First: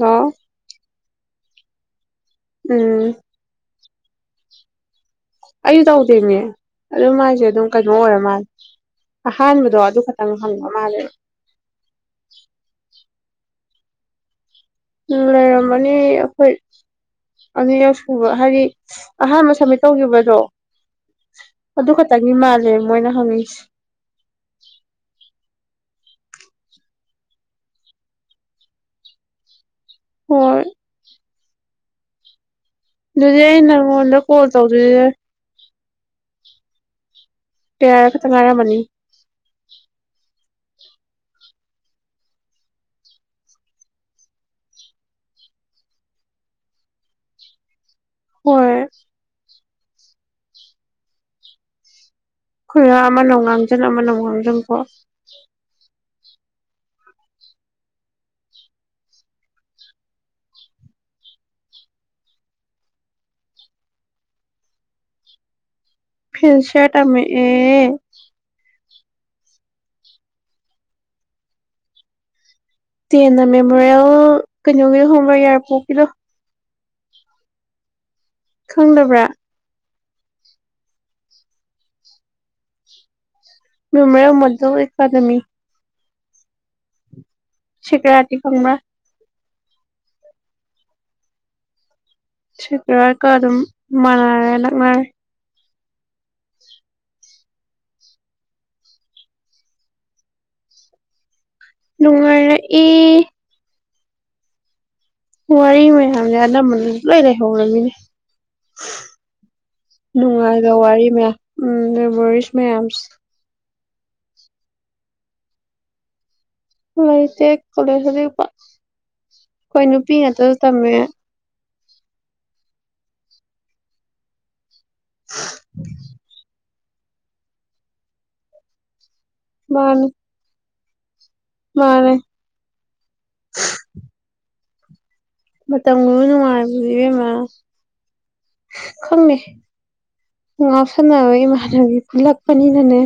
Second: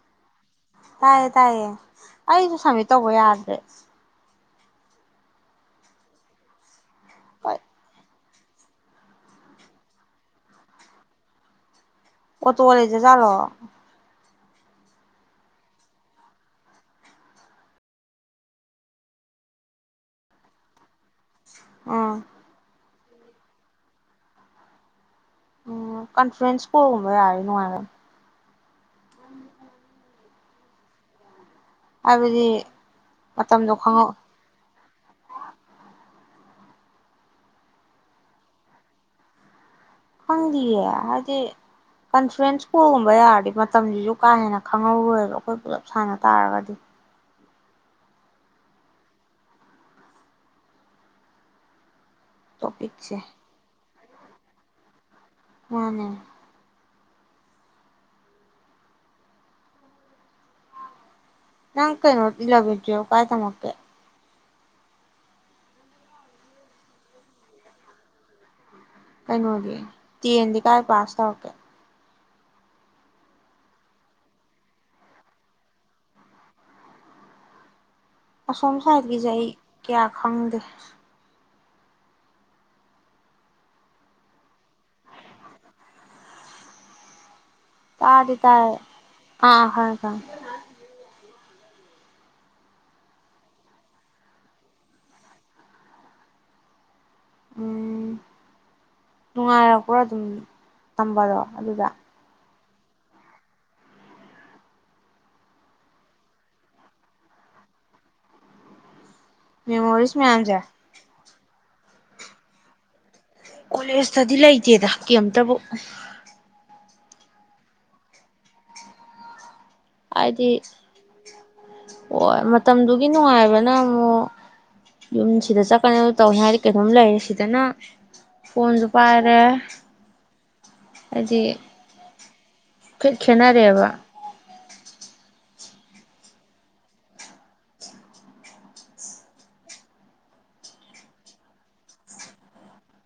Hello ꯇꯥꯏꯌꯦ ꯇꯥꯏꯌꯦ ꯑꯩꯁꯨ ꯁꯝꯃꯤꯠ ꯇꯧꯕ ꯎꯝ ꯌꯥꯗ꯭ꯔꯦ ꯑꯩꯗꯥꯎꯗꯦꯅꯦ ꯑꯗꯨ ꯃꯥꯏꯁꯦ ꯍꯣꯏ ꯑꯗꯨꯝ ꯀꯩꯅꯣ ꯑꯣꯏꯔ ꯃꯥꯜꯂꯦ ꯑꯍꯥꯟꯕꯗꯣ ꯑꯗꯨ ꯈꯛꯇꯪ ꯍꯪꯕ ꯃꯥꯜꯂꯦ ꯑꯣ ꯇꯣꯔꯦꯖ ꯖꯂꯣ ꯎ ꯂꯩꯔꯝꯃꯅꯤ ꯑꯩꯈꯣꯏ ꯑꯅꯤꯔꯛ ꯁꯨꯕ ꯍꯥꯏꯗꯤ ꯑꯍꯥꯟꯕ ꯁꯕꯃꯤꯠ ꯇꯧꯈꯤꯕꯗꯣ ꯑꯗꯨ ꯎꯝ ꯈꯛꯇꯪꯒꯤ ꯃꯥꯜꯂꯦ ꯃꯣꯏꯅ ꯐꯁ ꯎꯝ ꯀꯣꯟꯐꯔꯦꯟꯁ ꯀꯕ ꯌꯥꯔ ꯅꯅꯨꯡꯉꯥꯏꯅ ꯍ ꯑꯗꯨꯕꯗꯤ ꯑꯗꯨꯗꯤ ꯏꯟꯅ ꯔꯃꯣꯣꯟꯗ ꯀꯣꯜ ꯇꯧꯗ ꯇꯦꯔ ꯈ ꯇ ꯉꯔ ꯃꯅꯤ ꯈꯪꯗꯤꯌꯦ ꯍꯥꯏꯗꯤ ꯀꯟꯐ꯭ꯔꯦꯟꯁ ꯀꯣꯜꯒꯨꯝꯕ ꯌꯥꯔꯗꯤ ꯃꯇꯝꯁꯤꯁꯨ ꯀꯥ ꯍꯦꯟꯅ ꯈꯪꯍꯧꯔꯣꯏꯕ ꯑꯩꯈꯣꯏ ꯄꯨꯜꯂꯞ ꯁꯥꯟꯅ ꯇꯥꯔꯒꯗꯤ ꯍꯣꯏ ꯍꯈꯣꯏ ꯍ ꯇꯣꯄꯤꯛꯁꯦ ꯑꯃ ꯅꯧ ꯉꯥꯡꯖꯟ ꯑꯃ ꯅꯧ ꯃꯝꯀꯣ ꯃꯥꯅꯦ ꯅꯪ ꯀꯩꯩꯅꯣ ꯏꯂ ꯕꯤꯠꯇꯣ ꯀꯥꯏ ꯇꯃꯀꯦ ꯐꯤꯟꯁꯤꯌꯥꯇ ꯑꯃ ꯑꯦ ꯀꯩꯅꯣꯗꯤ ꯇꯦꯟꯗꯤ ꯀꯥꯏ ꯄꯥꯁ ꯇ ꯑꯣꯀꯦ ꯇꯦꯟꯅ ꯃꯦꯃꯣꯔꯤꯌꯦꯜ ꯀꯩꯅꯣꯒꯤ ꯍꯣꯝꯋꯦꯔ ꯌꯥꯌꯥꯔ ꯄꯣꯛꯀꯤꯔꯣ ꯑꯁꯣꯝ ꯈꯪꯗꯕ꯭ꯔꯥ ꯁꯥꯏꯠꯀꯤꯖꯥꯏ ꯀꯌꯥ ꯈꯪꯗꯦ ꯃꯤ ꯃꯔ ꯃꯗꯨ ꯑꯦꯀꯥꯗꯃꯤ ꯁꯤꯀ ꯇꯥꯗꯤ ꯔꯥꯇ ꯇꯥꯏ ꯐꯪ ꯑꯥ ꯍꯣꯏ ꯀ ꯁꯦꯀꯔꯀ ꯑꯗꯨꯝ ꯃꯥꯟꯅꯔꯦ ꯅꯛꯅꯔꯦ ꯎꯝ ꯅꯨꯡꯉꯥꯏꯔ ꯄꯨꯔꯥ ꯑꯗꯨꯝ ꯇꯝꯕꯗꯣ ꯑꯗꯨꯗ ꯅꯅꯨꯡꯉꯥꯏꯔꯦ ꯑꯦ ꯋꯥꯔꯤ ꯃꯌꯥꯝꯁꯦ ꯑꯅꯝꯕꯅꯁꯨ ꯂꯣꯏ ꯂꯩꯍꯧꯔꯃꯤꯅꯦ ꯃꯦꯃꯣꯔꯤꯁ ꯃꯌꯥꯝꯁꯦ ꯅꯨꯡꯉꯥꯏꯔ ꯋꯥꯔꯤ ꯃ ꯎꯝ ꯅ ꯋꯥꯔꯤꯔꯤꯁ ꯃꯌꯥꯝꯝꯁ ꯀꯣꯂꯦꯖꯇꯗꯤ ꯂꯩꯇꯦꯗ ꯀꯔꯤꯝꯇꯕꯨ ꯂꯩꯥꯏ ꯇ ꯀꯔ ꯍꯥꯏꯗꯤ ꯑꯩꯈꯣꯏ ꯅꯨꯄꯤ ꯉꯥꯛꯛꯇꯁꯨ ꯇꯝꯃꯦ ꯍ ꯃꯇꯝꯗꯨꯒꯤ ꯅꯨꯡꯉꯥꯏꯕꯅ ꯑꯃꯨꯛ ꯌꯨꯝ ꯁꯤꯗ ꯆꯠꯀꯅꯤ ꯇꯧꯋꯤ ꯍꯥꯏ ꯀꯩꯅꯣꯝ ꯂꯩꯔꯦ ꯁꯤꯗꯅ ꯐꯣꯟꯁꯨ ꯄꯥꯏꯔ ꯑꯔ ꯃꯥꯅꯤ ꯍꯥꯏꯗꯤꯠ ꯃꯥꯅꯦ ꯈꯦꯠꯅꯔꯦꯕ ꯃꯇꯝꯒꯤ ꯅꯨꯡꯉꯥꯏꯕꯗꯨꯕꯦꯝꯃ ꯈꯪꯅꯦ ꯉꯥꯎꯁꯟꯅꯕ ꯏꯃꯥꯟꯅꯕꯤ ꯄꯨꯜꯂꯛꯄꯅꯤꯅꯅꯦ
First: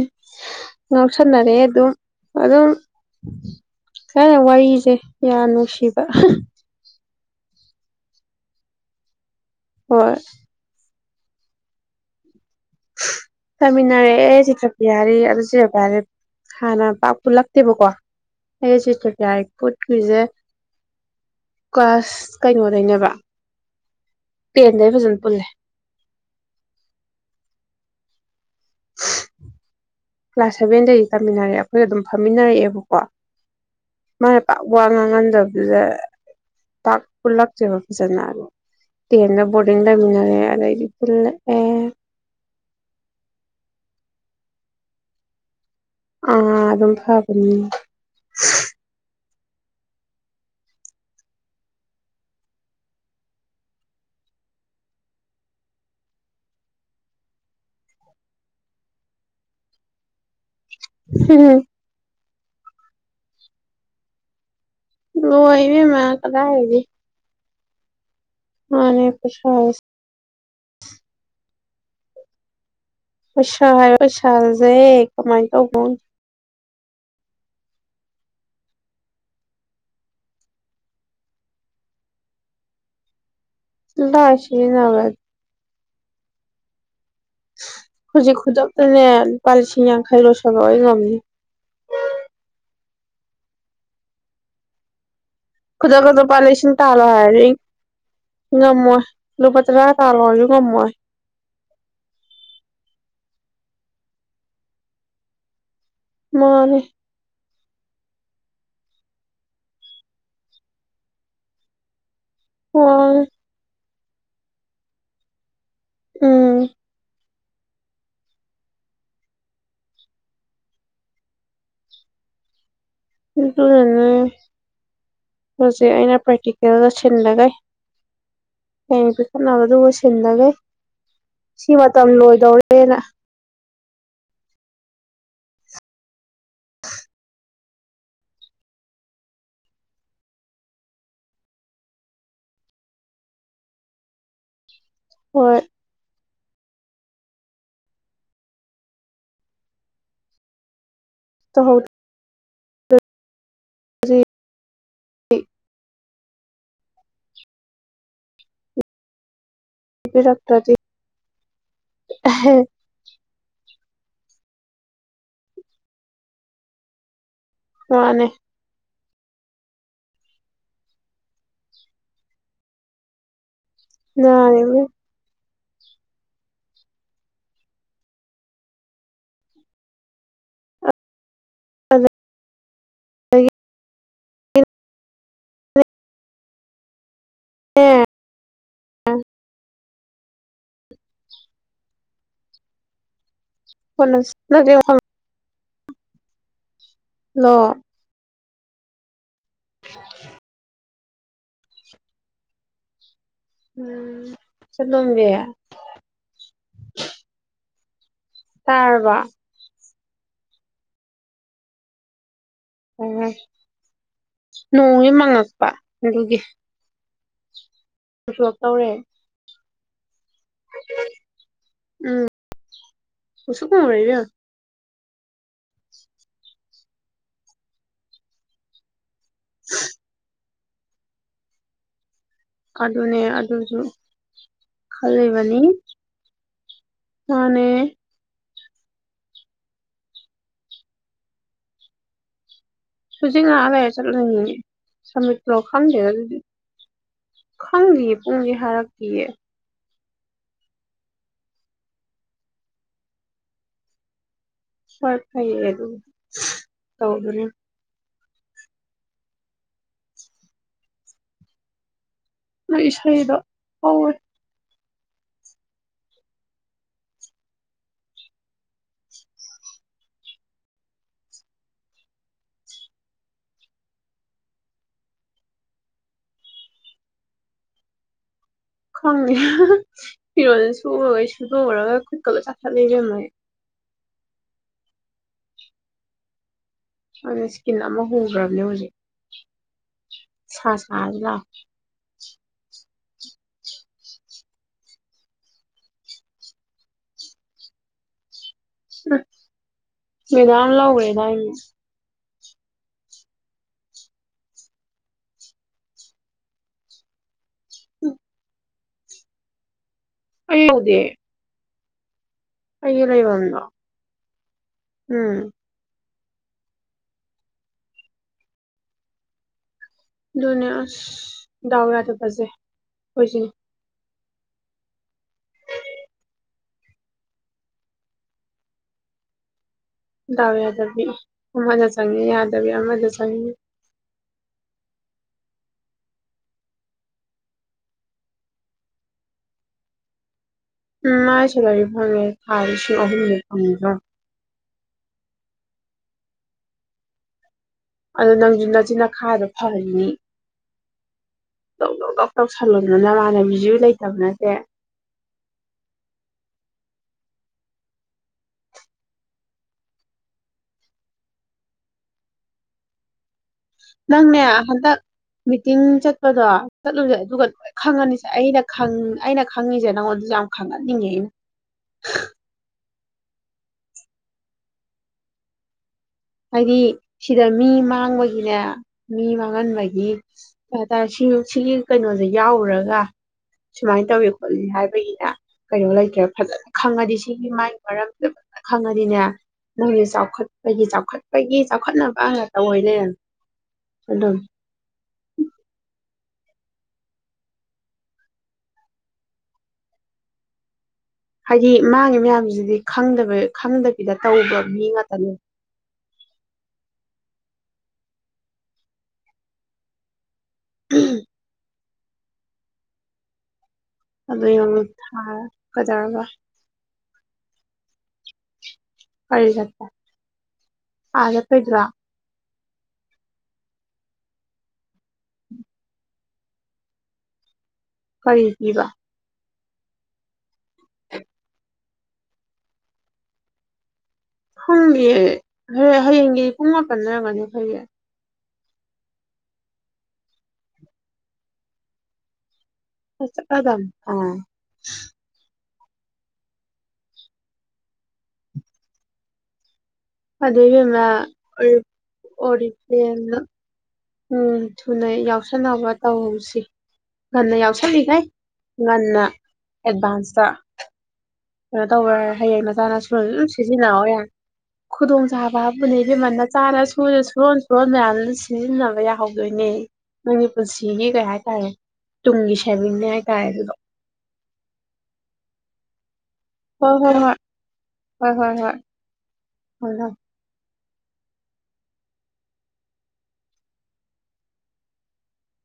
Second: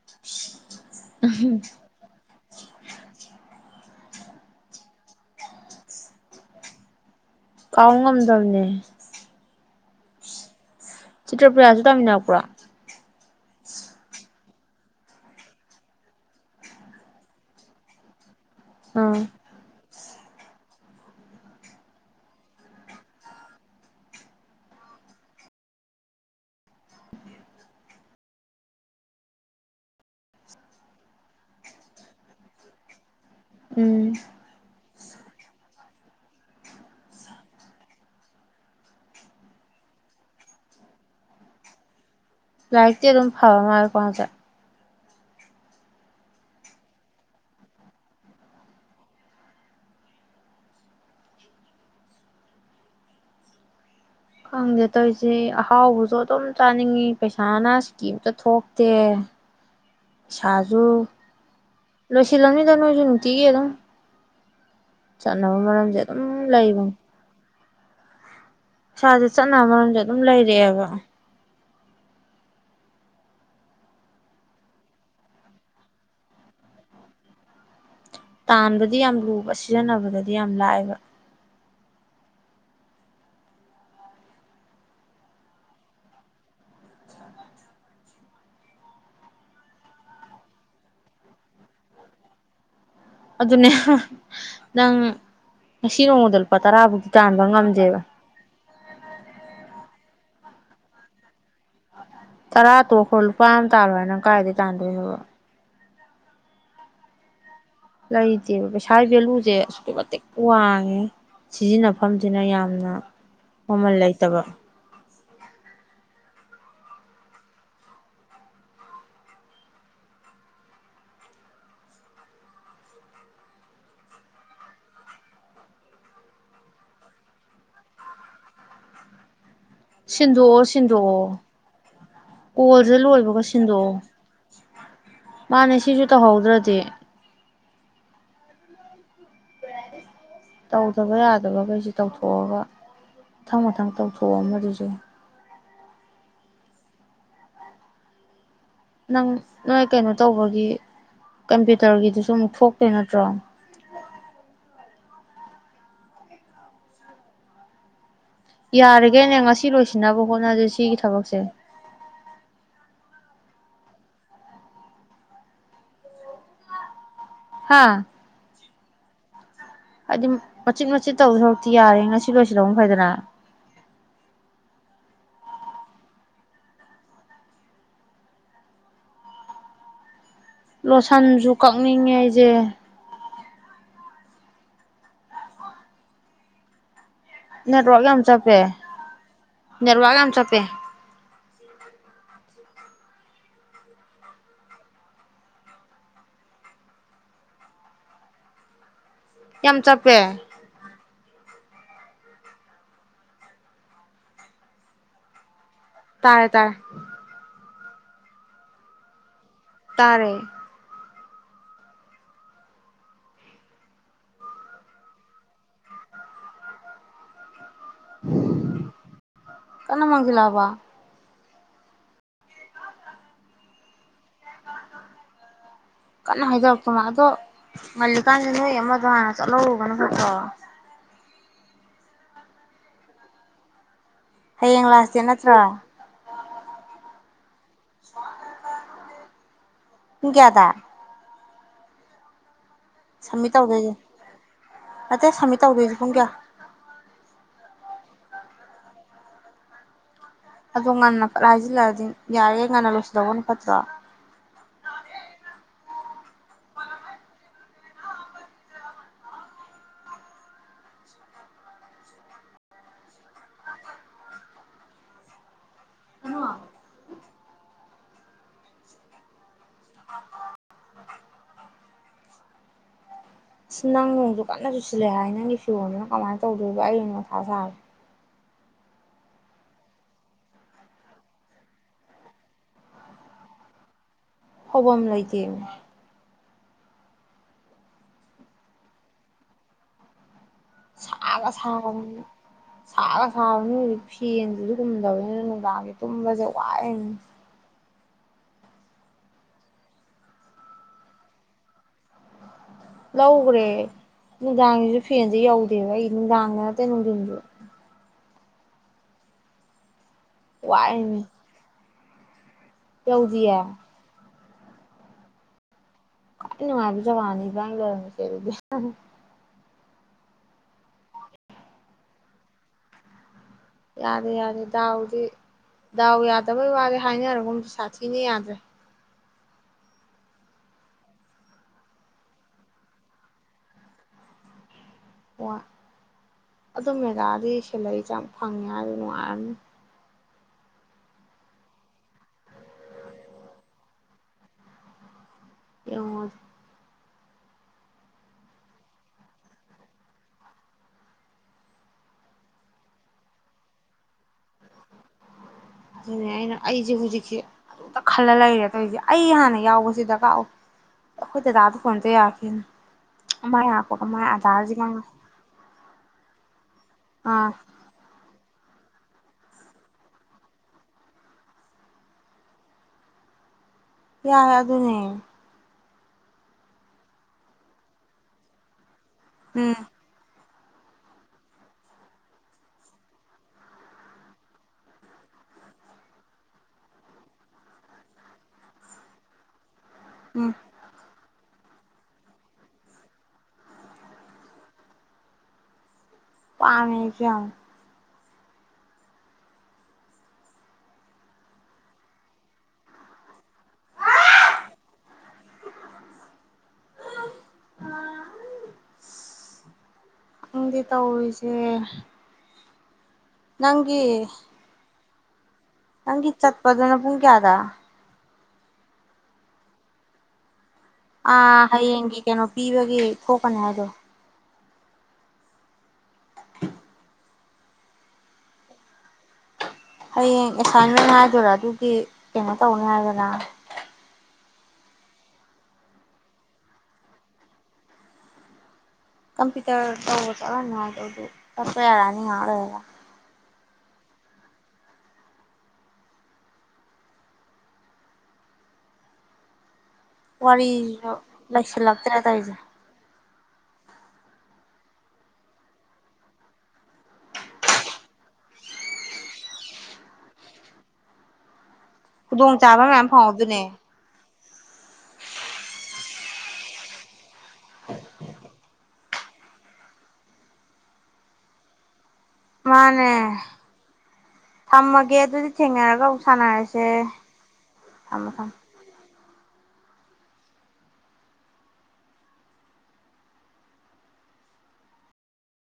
ꯉꯥꯎꯁꯟꯅꯔꯛꯑꯦ ꯑꯗꯨꯝ ꯑꯗꯨꯝ ꯁꯥꯏꯅ ꯋꯥꯔꯤꯁꯦ ꯌꯥꯝ ꯅꯨꯡꯁꯤꯕ ꯀꯥꯎ ꯉꯝꯗꯕꯅꯦ ꯍꯣꯏ ꯆꯤꯇ꯭ꯔ ꯄ꯭ꯔꯌꯥꯁꯨ ꯇꯃꯤꯅ ꯄꯨꯔꯥ ꯆꯥꯃꯤꯟꯅꯔꯦ ꯆꯤꯇ꯭ꯔꯄꯤ ꯍꯥꯏꯔꯤ ꯑꯗꯨ ꯆꯄ ꯍꯥꯏꯔꯦ ꯍꯥꯟꯅ ꯄ ꯄꯨꯜꯂꯛꯇꯦꯕꯀꯣ ꯑꯦ ꯆ ꯐꯨꯠ ꯑꯥ ꯑꯩꯈꯣꯏꯁꯦ ꯀ꯭ꯂꯥꯁ ꯀꯩꯅꯣꯗꯅꯦꯕ ꯄꯤꯗ ꯐꯖꯅ ꯄꯨꯂꯦ [unintelligible] ꯀ꯭ꯂꯥꯁ ꯁꯚꯦꯟꯗꯩꯗꯤ ꯇꯝꯃꯤꯟꯅꯔꯛꯑꯦ ꯑꯩꯈꯣꯏꯒ ꯑꯗꯨꯝ ꯐꯝꯃꯤꯟꯅꯔꯛꯑꯦꯕꯀꯣ ꯎꯝ ꯃꯥꯅ ꯄꯥꯛ ꯋꯥ ꯉꯥꯡ ꯉꯟꯗꯕꯗꯨꯗ ꯄꯥꯛ ꯄꯨꯜꯂꯛꯇꯦꯕ ꯐꯖꯅ ꯑ ꯇꯦꯟꯗ ꯕꯣꯔꯗꯤꯡ ꯂꯩꯃꯤꯟꯅꯔꯦ ꯑꯗꯩꯗꯤ ꯄꯨꯜꯂꯛꯑꯦ ꯂꯥꯏꯠꯗꯤ ꯑꯗꯨꯝ ꯐꯥꯎ ꯃꯥꯔꯀꯣ ꯆꯦ ꯑ ꯑꯗꯨ ꯐꯥꯕꯅꯤ ꯈꯪꯗꯦ ꯇꯧꯔꯤꯁꯦ ꯑꯍꯥꯎꯕꯁꯨ ꯑꯗꯨꯝ ꯆꯥꯅꯤꯡꯉꯤ ꯄꯩꯁꯥꯅ ꯏꯁꯀꯤꯝꯇ ꯊꯣꯛꯇꯦ ꯏꯁꯩꯥꯁꯦ ꯂ ꯆꯂꯂꯝꯅꯤ ꯇꯅꯣ ꯆꯟꯇ ꯑꯦ ꯑꯗꯨꯣ ꯂꯅꯦ ꯃ ꯀꯗꯥꯗꯤ ꯁꯥꯁꯦ ꯆꯠꯅꯕ ꯃꯔꯝꯗꯦ ꯑꯗꯨꯝ ꯂꯩꯔꯛꯑꯦꯕ ꯁꯍꯣ ꯁꯜꯖꯦ ꯀꯃꯥꯏ ꯇꯣ ꯀꯣꯟ ꯇꯥꯟꯕꯗꯤ ꯌꯥꯝ ꯂꯨꯕ ꯁꯤꯖꯤꯟꯅꯕꯗꯗꯤ ꯌꯥꯝ ꯂꯥꯛꯑꯦꯕ ꯁ ꯅꯋꯥꯗ ꯍꯧꯖꯤ ꯈꯨꯣꯗ ꯄꯂꯤꯁꯤ ꯈꯥꯏ ꯂꯣ ꯁꯒ ꯉꯝꯅꯤ ꯑꯗꯨꯅꯦ ꯅꯪ ꯈꯨꯗ ꯉꯁꯤ ꯀꯗꯣ ꯅꯣꯡꯃꯗ ꯂꯨꯄꯥ ꯄꯂꯁꯤꯟ ꯇꯥꯂ ꯇꯔꯥꯕꯨꯛꯇꯤ ꯍꯥꯏ ꯇꯥꯟꯕ ꯉꯝꯗꯦꯕ ꯉꯝꯃꯣ ꯂꯄꯇ ꯔ ꯇꯥ ꯑꯣꯏꯁꯨ ꯀꯝꯣꯏ ꯇꯔꯥ ꯇꯣꯈꯣꯏ ꯂꯨꯄꯥ ꯑꯃ ꯇꯥꯜꯂꯣ ꯍꯥꯏꯅꯪ ꯀꯥꯏꯗꯒꯤ ꯇꯥꯟꯗꯣꯏꯅꯣꯕ ꯃꯥ ꯂꯩꯇꯦꯕ ꯄꯩꯁꯥꯒꯤ ꯚꯦꯂꯨꯁꯦ ꯑꯁꯨꯛꯀꯤ ꯃꯇꯤꯛ ꯋꯥꯡꯉꯦ ꯁꯤꯖꯤꯟꯅꯕ ꯃꯐꯝꯁꯤꯅ ꯌꯥꯝꯅ ꯋꯥꯔꯦ ꯃꯃꯜ ꯂꯩ ꯐꯠꯇꯕ ꯎꯝ ꯀꯅ ꯍꯧꯖꯤꯦ ꯑꯩꯅ ꯄ꯭ꯔꯦꯇꯤꯀꯦꯜꯒ ꯁꯤꯟꯂꯒꯦ ꯑ ꯆꯛꯅꯕꯗꯨꯕꯨ ꯁꯤꯟꯂꯒꯦ ꯁꯤꯟꯗꯣꯛꯑꯣ ꯁꯤꯟꯗꯣꯛꯑꯣ ꯁꯤ ꯃꯇꯝ ꯀꯣꯜꯁꯦ ꯂꯣꯏꯗꯧꯔꯦꯅ ꯂꯣꯏꯕꯒ ꯁꯤꯟꯗꯣꯛꯑꯣ ꯃꯥꯅꯦ ꯁꯤꯁꯨ ꯇꯧꯍꯧꯗ꯭ꯔꯗꯤ ꯇꯧꯗꯕ ꯌꯥꯗꯕꯈꯩꯁꯤꯦ ꯇꯧꯊꯣꯛꯑꯒ ꯃꯊꯪ ꯃꯊꯪ ꯇꯧꯊꯣꯛꯑ ꯃꯗꯨꯁꯨ ꯍꯣꯏ ꯅꯪ ꯅꯣꯏ ꯀꯩꯅꯣ ꯇꯧꯕꯒꯤ ꯀꯝꯄ꯭ꯌꯨꯇꯔꯒꯤꯗꯨꯁꯨ ꯑꯃꯨꯛ ꯐꯣꯛ ꯇꯧꯍꯧꯗ꯭ꯔꯗꯤ ꯇꯩꯅꯣꯠꯇ꯭ꯔꯣ [unintelligible] [unintelligible] ꯌꯥꯔꯒꯦ ꯌꯦꯉ ꯁꯤ ꯂꯣꯏꯁꯤꯟꯅꯕ ꯍꯣꯠꯅꯁꯦ ꯄꯤꯕꯤꯔꯛꯇ꯭ꯔꯗꯤ ꯁꯤꯒꯤ ꯊꯕꯛꯁꯦ ꯍꯥ ꯋꯥꯅꯦ ꯍꯥꯏꯗꯤ ꯃꯆꯤꯠ ꯃꯆꯤꯠ ꯇꯧꯗꯧ ꯁꯥꯔꯨꯛꯇꯤ ꯌꯥꯔꯦ ꯉꯁꯤ ꯂꯣꯏꯁꯤꯜꯍꯧ ꯐꯩꯗꯅ ꯅꯦ [unintelligible] ꯂꯣꯁꯥꯟꯖꯨꯛ ꯀꯛꯅꯤꯡꯉꯦ ꯑꯩꯖꯦ [unintelligible] ꯅꯦꯠꯋꯔꯛ ꯌꯥꯝ ꯆꯄꯦ ꯅꯦꯠꯋꯔꯛ ꯌꯥꯝ ꯆꯄꯦ ꯎ [inaudible] [unintelligible] ꯌꯥꯝ ꯆꯞꯄꯦ ꯎꯝ ꯆꯟꯇꯣꯝꯕꯤ ꯇꯥꯔꯦ ꯇꯥꯔꯦ ꯇꯥꯔꯔꯕ ꯇꯥꯔꯦ ꯑꯣ ꯅꯣꯡꯉꯤ ꯃꯉꯛꯄ ꯑꯗꯨꯒꯤ [unintelligible] ꯇꯧꯔꯦ ꯀꯟꯅꯃꯪ ꯖꯤꯜꯂꯛꯑꯕ ꯎꯝ ꯃꯨꯁꯨꯛ ꯃꯨꯔꯦ ꯏꯕꯦꯃꯃꯥ ꯀꯟꯅ ꯍꯥꯏꯗꯣꯔꯛꯇꯣ ꯃꯜꯂꯦ ꯑꯗꯣ ꯉꯥꯜꯂꯤꯀꯥꯟ ꯅꯣꯏ ꯑꯃꯗꯣ ꯍꯥꯟꯅ ꯆꯂꯎꯔꯨꯕꯅꯥ ꯐꯇꯔꯣ ꯑꯗꯨꯅꯦ ꯑꯗꯨꯁꯨ ꯍꯌꯦꯡ ꯂꯥꯁ ꯗꯦꯠ ꯅꯠꯇ꯭ꯔ ꯈꯜꯂꯤꯕꯅꯤ ꯃꯅꯦ ꯄꯨꯡ ꯀꯌꯥꯗꯥ ꯍꯨꯖꯤꯛ ꯁꯝꯃꯤꯠ ꯉꯍꯥꯛ ꯇꯧꯗꯣꯏꯁꯦ ꯂꯩꯔꯥ ꯆꯠꯂꯥꯅꯤꯌꯦ ꯅꯠꯇꯦ ꯁꯃꯤꯠ ꯂꯣ ꯁꯝꯃꯤꯠ ꯇꯧꯗꯣꯏꯁꯦ ꯈꯪꯗꯦꯗꯥ ꯄꯨꯡ ꯀꯌꯥ ꯗꯨꯗꯤ ꯈꯪꯗꯤꯌꯦ ꯄꯨꯡꯗꯤ ꯍꯥꯏꯔꯛꯇꯤꯌꯦ ꯑꯗꯣ ꯉꯟꯅ ꯐꯠ ꯍꯥꯏꯁꯤꯜꯂꯛꯑꯗꯤ ꯌꯥꯔꯤꯒꯩ ꯉꯟꯅ ꯂꯣꯏꯁꯤꯟꯍꯧꯕꯅ ꯐꯠꯇ꯭ꯔꯣ ꯍꯣꯏ ꯐꯩꯌꯦ ꯑꯗꯨ ꯇꯧꯗꯨꯅꯤ ꯅꯣꯏ ꯏꯁꯩꯗꯣ ꯍꯧꯋꯦ ꯑꯁ ꯑꯁ ꯅꯪ ꯅꯣꯡꯖꯨ ꯀꯟꯅ ꯆꯨꯁꯤꯜꯂꯦ ꯍꯥꯏ ꯅꯪꯒꯤ ꯐꯤꯔꯣꯟꯗꯨꯅ ꯀꯃꯥꯏꯅ ꯇꯧꯗꯣꯏꯕ ꯑꯩꯅ ꯃꯊꯥ ꯁꯥꯔꯦ ꯈꯣꯡꯗꯦ ꯐꯤꯔꯣꯟꯖꯦ ꯁꯨꯕꯒꯩ ꯁꯨꯗꯣꯛꯎꯔꯒ ꯈꯨꯠꯀꯂ ꯆꯥꯊꯠꯂꯦ ꯏꯕꯦꯝꯃ ꯑꯩ ꯐꯧꯕꯥꯝ ꯂꯩꯇꯦ ꯑꯣꯁꯤ ꯀꯅꯥ ꯃꯍꯨꯔ ꯔꯅꯦ ꯍꯧꯖꯤꯦ ꯁꯥ ꯁꯥꯖꯨ ꯂꯎꯏ ꯁꯥꯒꯥ ꯁꯥꯕꯅꯤ ꯍꯧꯖꯤꯛ ꯐꯦꯟꯁꯤꯁꯨ ꯍꯨꯝꯗꯕꯅꯤꯅ ꯅꯨꯡꯗꯥꯡꯖꯦ ꯇꯨꯝꯕꯁꯦ ꯋꯥꯏꯅꯤ ꯃꯦꯗꯝ ꯂꯧꯒꯔꯦꯗꯥꯏꯅꯦ ꯂꯧꯒꯔꯦ ꯅꯨꯡꯗꯥꯡꯖꯤꯁꯨ ꯐꯦꯟꯖꯦ ꯌꯧꯗꯦꯕ ꯑꯩ ꯅꯨꯡꯗꯥꯡꯗ ꯅꯠꯇꯦ ꯅꯨꯡꯊꯤꯟꯁꯨ ꯎꯝ ꯑꯩ ꯋꯥꯏꯅꯤ ꯀꯩ ꯂꯩ ꯌꯧꯗꯤꯌꯦ ꯋꯥꯗꯣ ꯎꯝ ꯀ ꯅꯨꯅꯨꯡꯉꯥꯏꯕ ꯆ ꯋꯥꯅꯤ ꯂꯔ ꯁꯔꯗꯤ ꯅꯦ ꯗꯥꯎꯔ ꯑꯗꯨꯕꯖꯦ ꯍꯣꯏꯁꯤ ꯌꯥꯔꯦ ꯌꯥꯔꯦ ꯗꯥꯎꯗꯤ ꯗꯥꯎ ꯌꯥꯗꯕꯩ ꯋꯥꯔꯦ ꯍꯥꯏꯅꯔꯒꯗꯤ ꯁꯥꯊꯤꯅ ꯌꯥꯗ꯭ꯔꯦ ꯗꯥꯎ ꯌꯥꯗꯕꯤ ꯃꯅ ꯆꯪꯉꯦ ꯌꯥꯗꯕꯤ ꯃꯗ ꯆꯪꯉꯉꯦ ꯍꯣꯏ ꯑꯗꯨ ꯃꯦꯒꯥꯗꯤ ꯁꯦꯂꯔꯤꯁꯦ ꯌꯥꯝ ꯐꯪꯉꯦ ꯍꯥꯏꯗꯤ ꯅꯨꯡꯉꯥꯏꯔꯅꯤ ꯎꯝ ꯃꯥꯏꯁꯦꯂꯥꯏꯔꯤ ꯐꯪꯉꯦ ꯊꯥ ꯂꯤꯁꯤꯡ ꯑꯍꯨꯝꯗꯤ ꯐꯪꯉꯕ꯭ꯔꯥ ꯑꯉ ꯑꯗꯣ ꯅꯪꯁꯨ ꯅꯆꯤꯟꯅꯈꯥꯗꯣ ꯐꯔꯅꯤꯅꯤ ꯇꯧ ꯗꯧ ꯇꯧ ꯇꯧꯁꯜꯂꯣꯗ ꯅꯃꯥꯟꯅꯕꯤꯁꯨꯁꯨ ꯂꯩꯇꯕ ꯅꯠꯇꯦ ꯑꯗꯨꯅꯦ ꯑꯩꯅ ꯑꯩꯁꯦ ꯍꯧꯖꯤꯛꯁꯦ ꯑꯃꯇ ꯈꯜꯂ ꯂꯩꯔꯦ ꯇꯧꯔꯤꯁꯦ ꯑꯩ ꯍꯥꯟꯅ ꯌꯥꯎꯕꯁꯤ ꯗꯔꯀꯥꯔ ꯑꯣꯏ ꯑꯩꯈꯣꯏ ꯗꯗꯥꯗ ꯐꯣꯟꯗ ꯌꯥꯈꯤꯦꯅ ꯅꯪꯅꯦ ꯍꯟꯗꯛ ꯃꯤꯇꯤꯡ ꯆꯠꯄꯗꯣ ꯆꯠꯂꯨꯁꯦ ꯑꯗꯨꯒ ꯑꯥ ꯂꯣꯏ ꯈꯪꯉꯅꯤꯁꯦ ꯑꯩꯅ ꯑꯩꯅ ꯈꯪꯉꯤꯁꯦ ꯅꯉꯣꯟꯗ ꯌꯥꯝ ꯈꯪꯍꯟꯅꯤꯡꯉꯦ ꯑꯩꯅ ꯌꯥꯏ ꯑꯗꯨ ꯑꯗꯨꯅꯦ ꯍꯥꯏꯗꯤ ꯁꯤꯗ ꯃꯤ ꯃꯥꯡꯕꯒꯤꯅꯦ ꯃꯤ ꯎꯝ ꯃꯉꯟꯕꯒꯤ ꯇꯔꯦ ꯁꯤ ꯁꯤꯒꯤ ꯀꯩꯅꯣꯁꯦ ꯌꯥꯎꯔꯨꯔꯒ ꯁꯨꯃꯥꯏꯅ ꯇꯧꯏ ꯈꯣꯠꯂꯤ ꯍꯥꯏꯕꯒꯤꯅꯦ ꯀꯩꯅꯣ ꯂꯩꯇ꯭ꯔꯦ ꯐꯖꯅ ꯈꯪꯉꯗꯤ ꯁꯤꯒꯤ ꯃꯥꯒꯤ ꯃꯔꯝꯗ ꯐꯖꯅ ꯈꯪꯉꯗꯤꯅꯦ ꯅꯪꯒꯤ ꯆꯥꯎꯈꯠ ꯎꯝ ꯑꯩꯒꯤ ꯆꯥꯎꯈꯠ ꯒꯤ ꯆꯥꯎꯈꯠꯅꯕ ꯑ ꯇꯧꯑꯣꯅꯦ ꯑꯗꯨꯝ ꯄꯅꯦ ꯆ ꯍꯥꯏꯗꯤ ꯃꯥꯉꯤ ꯃꯌꯥꯝꯁꯤꯗꯤ ꯈꯪꯗꯕ ꯈꯪꯗꯕꯤꯗ ꯇꯧꯕ ꯃꯤ ꯉꯥꯛꯇꯅꯦ ꯑ ꯎꯗꯤ ꯇꯣꯏꯁꯦ ꯅꯪꯒꯤ ꯍꯥꯥ ꯅꯪꯒꯤꯤ ꯆꯠꯄ ꯑꯗꯨꯅ ꯄꯨꯡ ꯀꯌꯥꯗ ꯍ ꯆ ꯑ ꯍ ꯌꯦꯡꯤ ꯀꯦꯅꯣ ꯄꯤꯕꯒꯤ ꯊꯣꯛꯀꯅꯦ ꯑꯗꯣ ꯐꯔꯤꯒꯤꯕ ꯍꯌꯦꯡ ꯑꯦꯁꯥꯏꯟꯃꯦꯟ ꯉꯥꯏꯗꯣꯏꯔꯥ ꯑꯗꯨꯒꯤ ꯀꯩꯅꯣ ꯇꯧꯅꯤ ꯍꯥꯏꯗꯅ ꯁꯨꯡꯒꯤ ꯍꯌꯦꯡꯒꯤ ꯄꯨꯡ ꯃꯥꯄꯟ ꯅꯔꯒꯅꯤ ꯐꯩꯌꯦ ꯀꯝꯄ꯭ꯌꯨꯇꯔ ꯇꯧꯕ ꯆꯠꯂ ꯅꯨꯡꯉꯥꯏ ꯇ ꯇ ꯌꯥꯔꯅꯤꯉꯔꯣꯏꯔꯥ ꯗꯥꯝ ꯑꯥ ꯑꯗ ꯋꯥꯔꯤꯁꯨ ꯂꯩꯁꯤꯜꯂꯛꯇ꯭ꯔꯦ ꯇꯧꯔꯤꯁꯦ ꯑꯣꯦꯅ ꯎꯝ ꯊꯨꯅ ꯌꯥꯎꯁꯟꯅꯕ ꯇꯧꯁꯤ ꯉꯟꯅ ꯌꯥꯎꯁꯜꯂꯤꯈꯩ ꯉꯟꯅ ꯑꯦꯗꯚꯥꯟꯁꯇ ꯀꯩꯅꯣ ꯇꯧꯕ ꯌꯥꯔ ꯍꯌꯦꯡ ꯈꯨꯗꯣꯡꯆꯥꯥꯕ ꯃꯌꯥꯝ ꯃꯆꯥꯅꯁꯨ ꯑꯗꯨꯝ ꯐꯪꯍꯧꯗꯣꯏꯅꯦ ꯁꯤꯖꯤꯟꯅꯧ ꯌꯥꯔꯦ ꯈꯨꯗꯣꯡ ꯆꯥꯕꯕꯨꯅꯦ ꯏꯕꯃꯟꯅ ꯅꯆꯥ ꯅꯁꯨꯗꯁꯨ꯫ ꯁꯨꯑꯣꯟ ꯁꯨꯑꯣꯟ ꯃꯌꯥꯝꯗꯨꯅ ꯁꯤꯖꯤꯟꯅꯕ ꯌꯥ ꯍꯧꯗꯣꯏꯅꯦ ꯅꯪꯒꯤ ꯄꯨꯟꯁꯤꯒꯤ ꯀꯩ ꯍꯥꯏꯇꯥꯔꯦ꯫ ꯇꯨꯡꯒꯤ ꯁꯦꯚꯤꯡꯅꯦ ꯃꯥꯅꯦ ꯍꯥꯏꯇꯥꯔꯦ ꯑꯗꯨꯗꯣ ꯊꯃꯒꯦ ꯑꯗꯨꯗꯤ ꯊꯦꯡꯉꯔ [unintelligible] ꯍꯣꯏ ꯍꯣ ꯍꯣꯏ ꯍꯣꯏ ꯊꯝꯃꯣ ꯍꯣꯏ ꯍꯣꯏ꯫ ꯍꯂꯣ꯫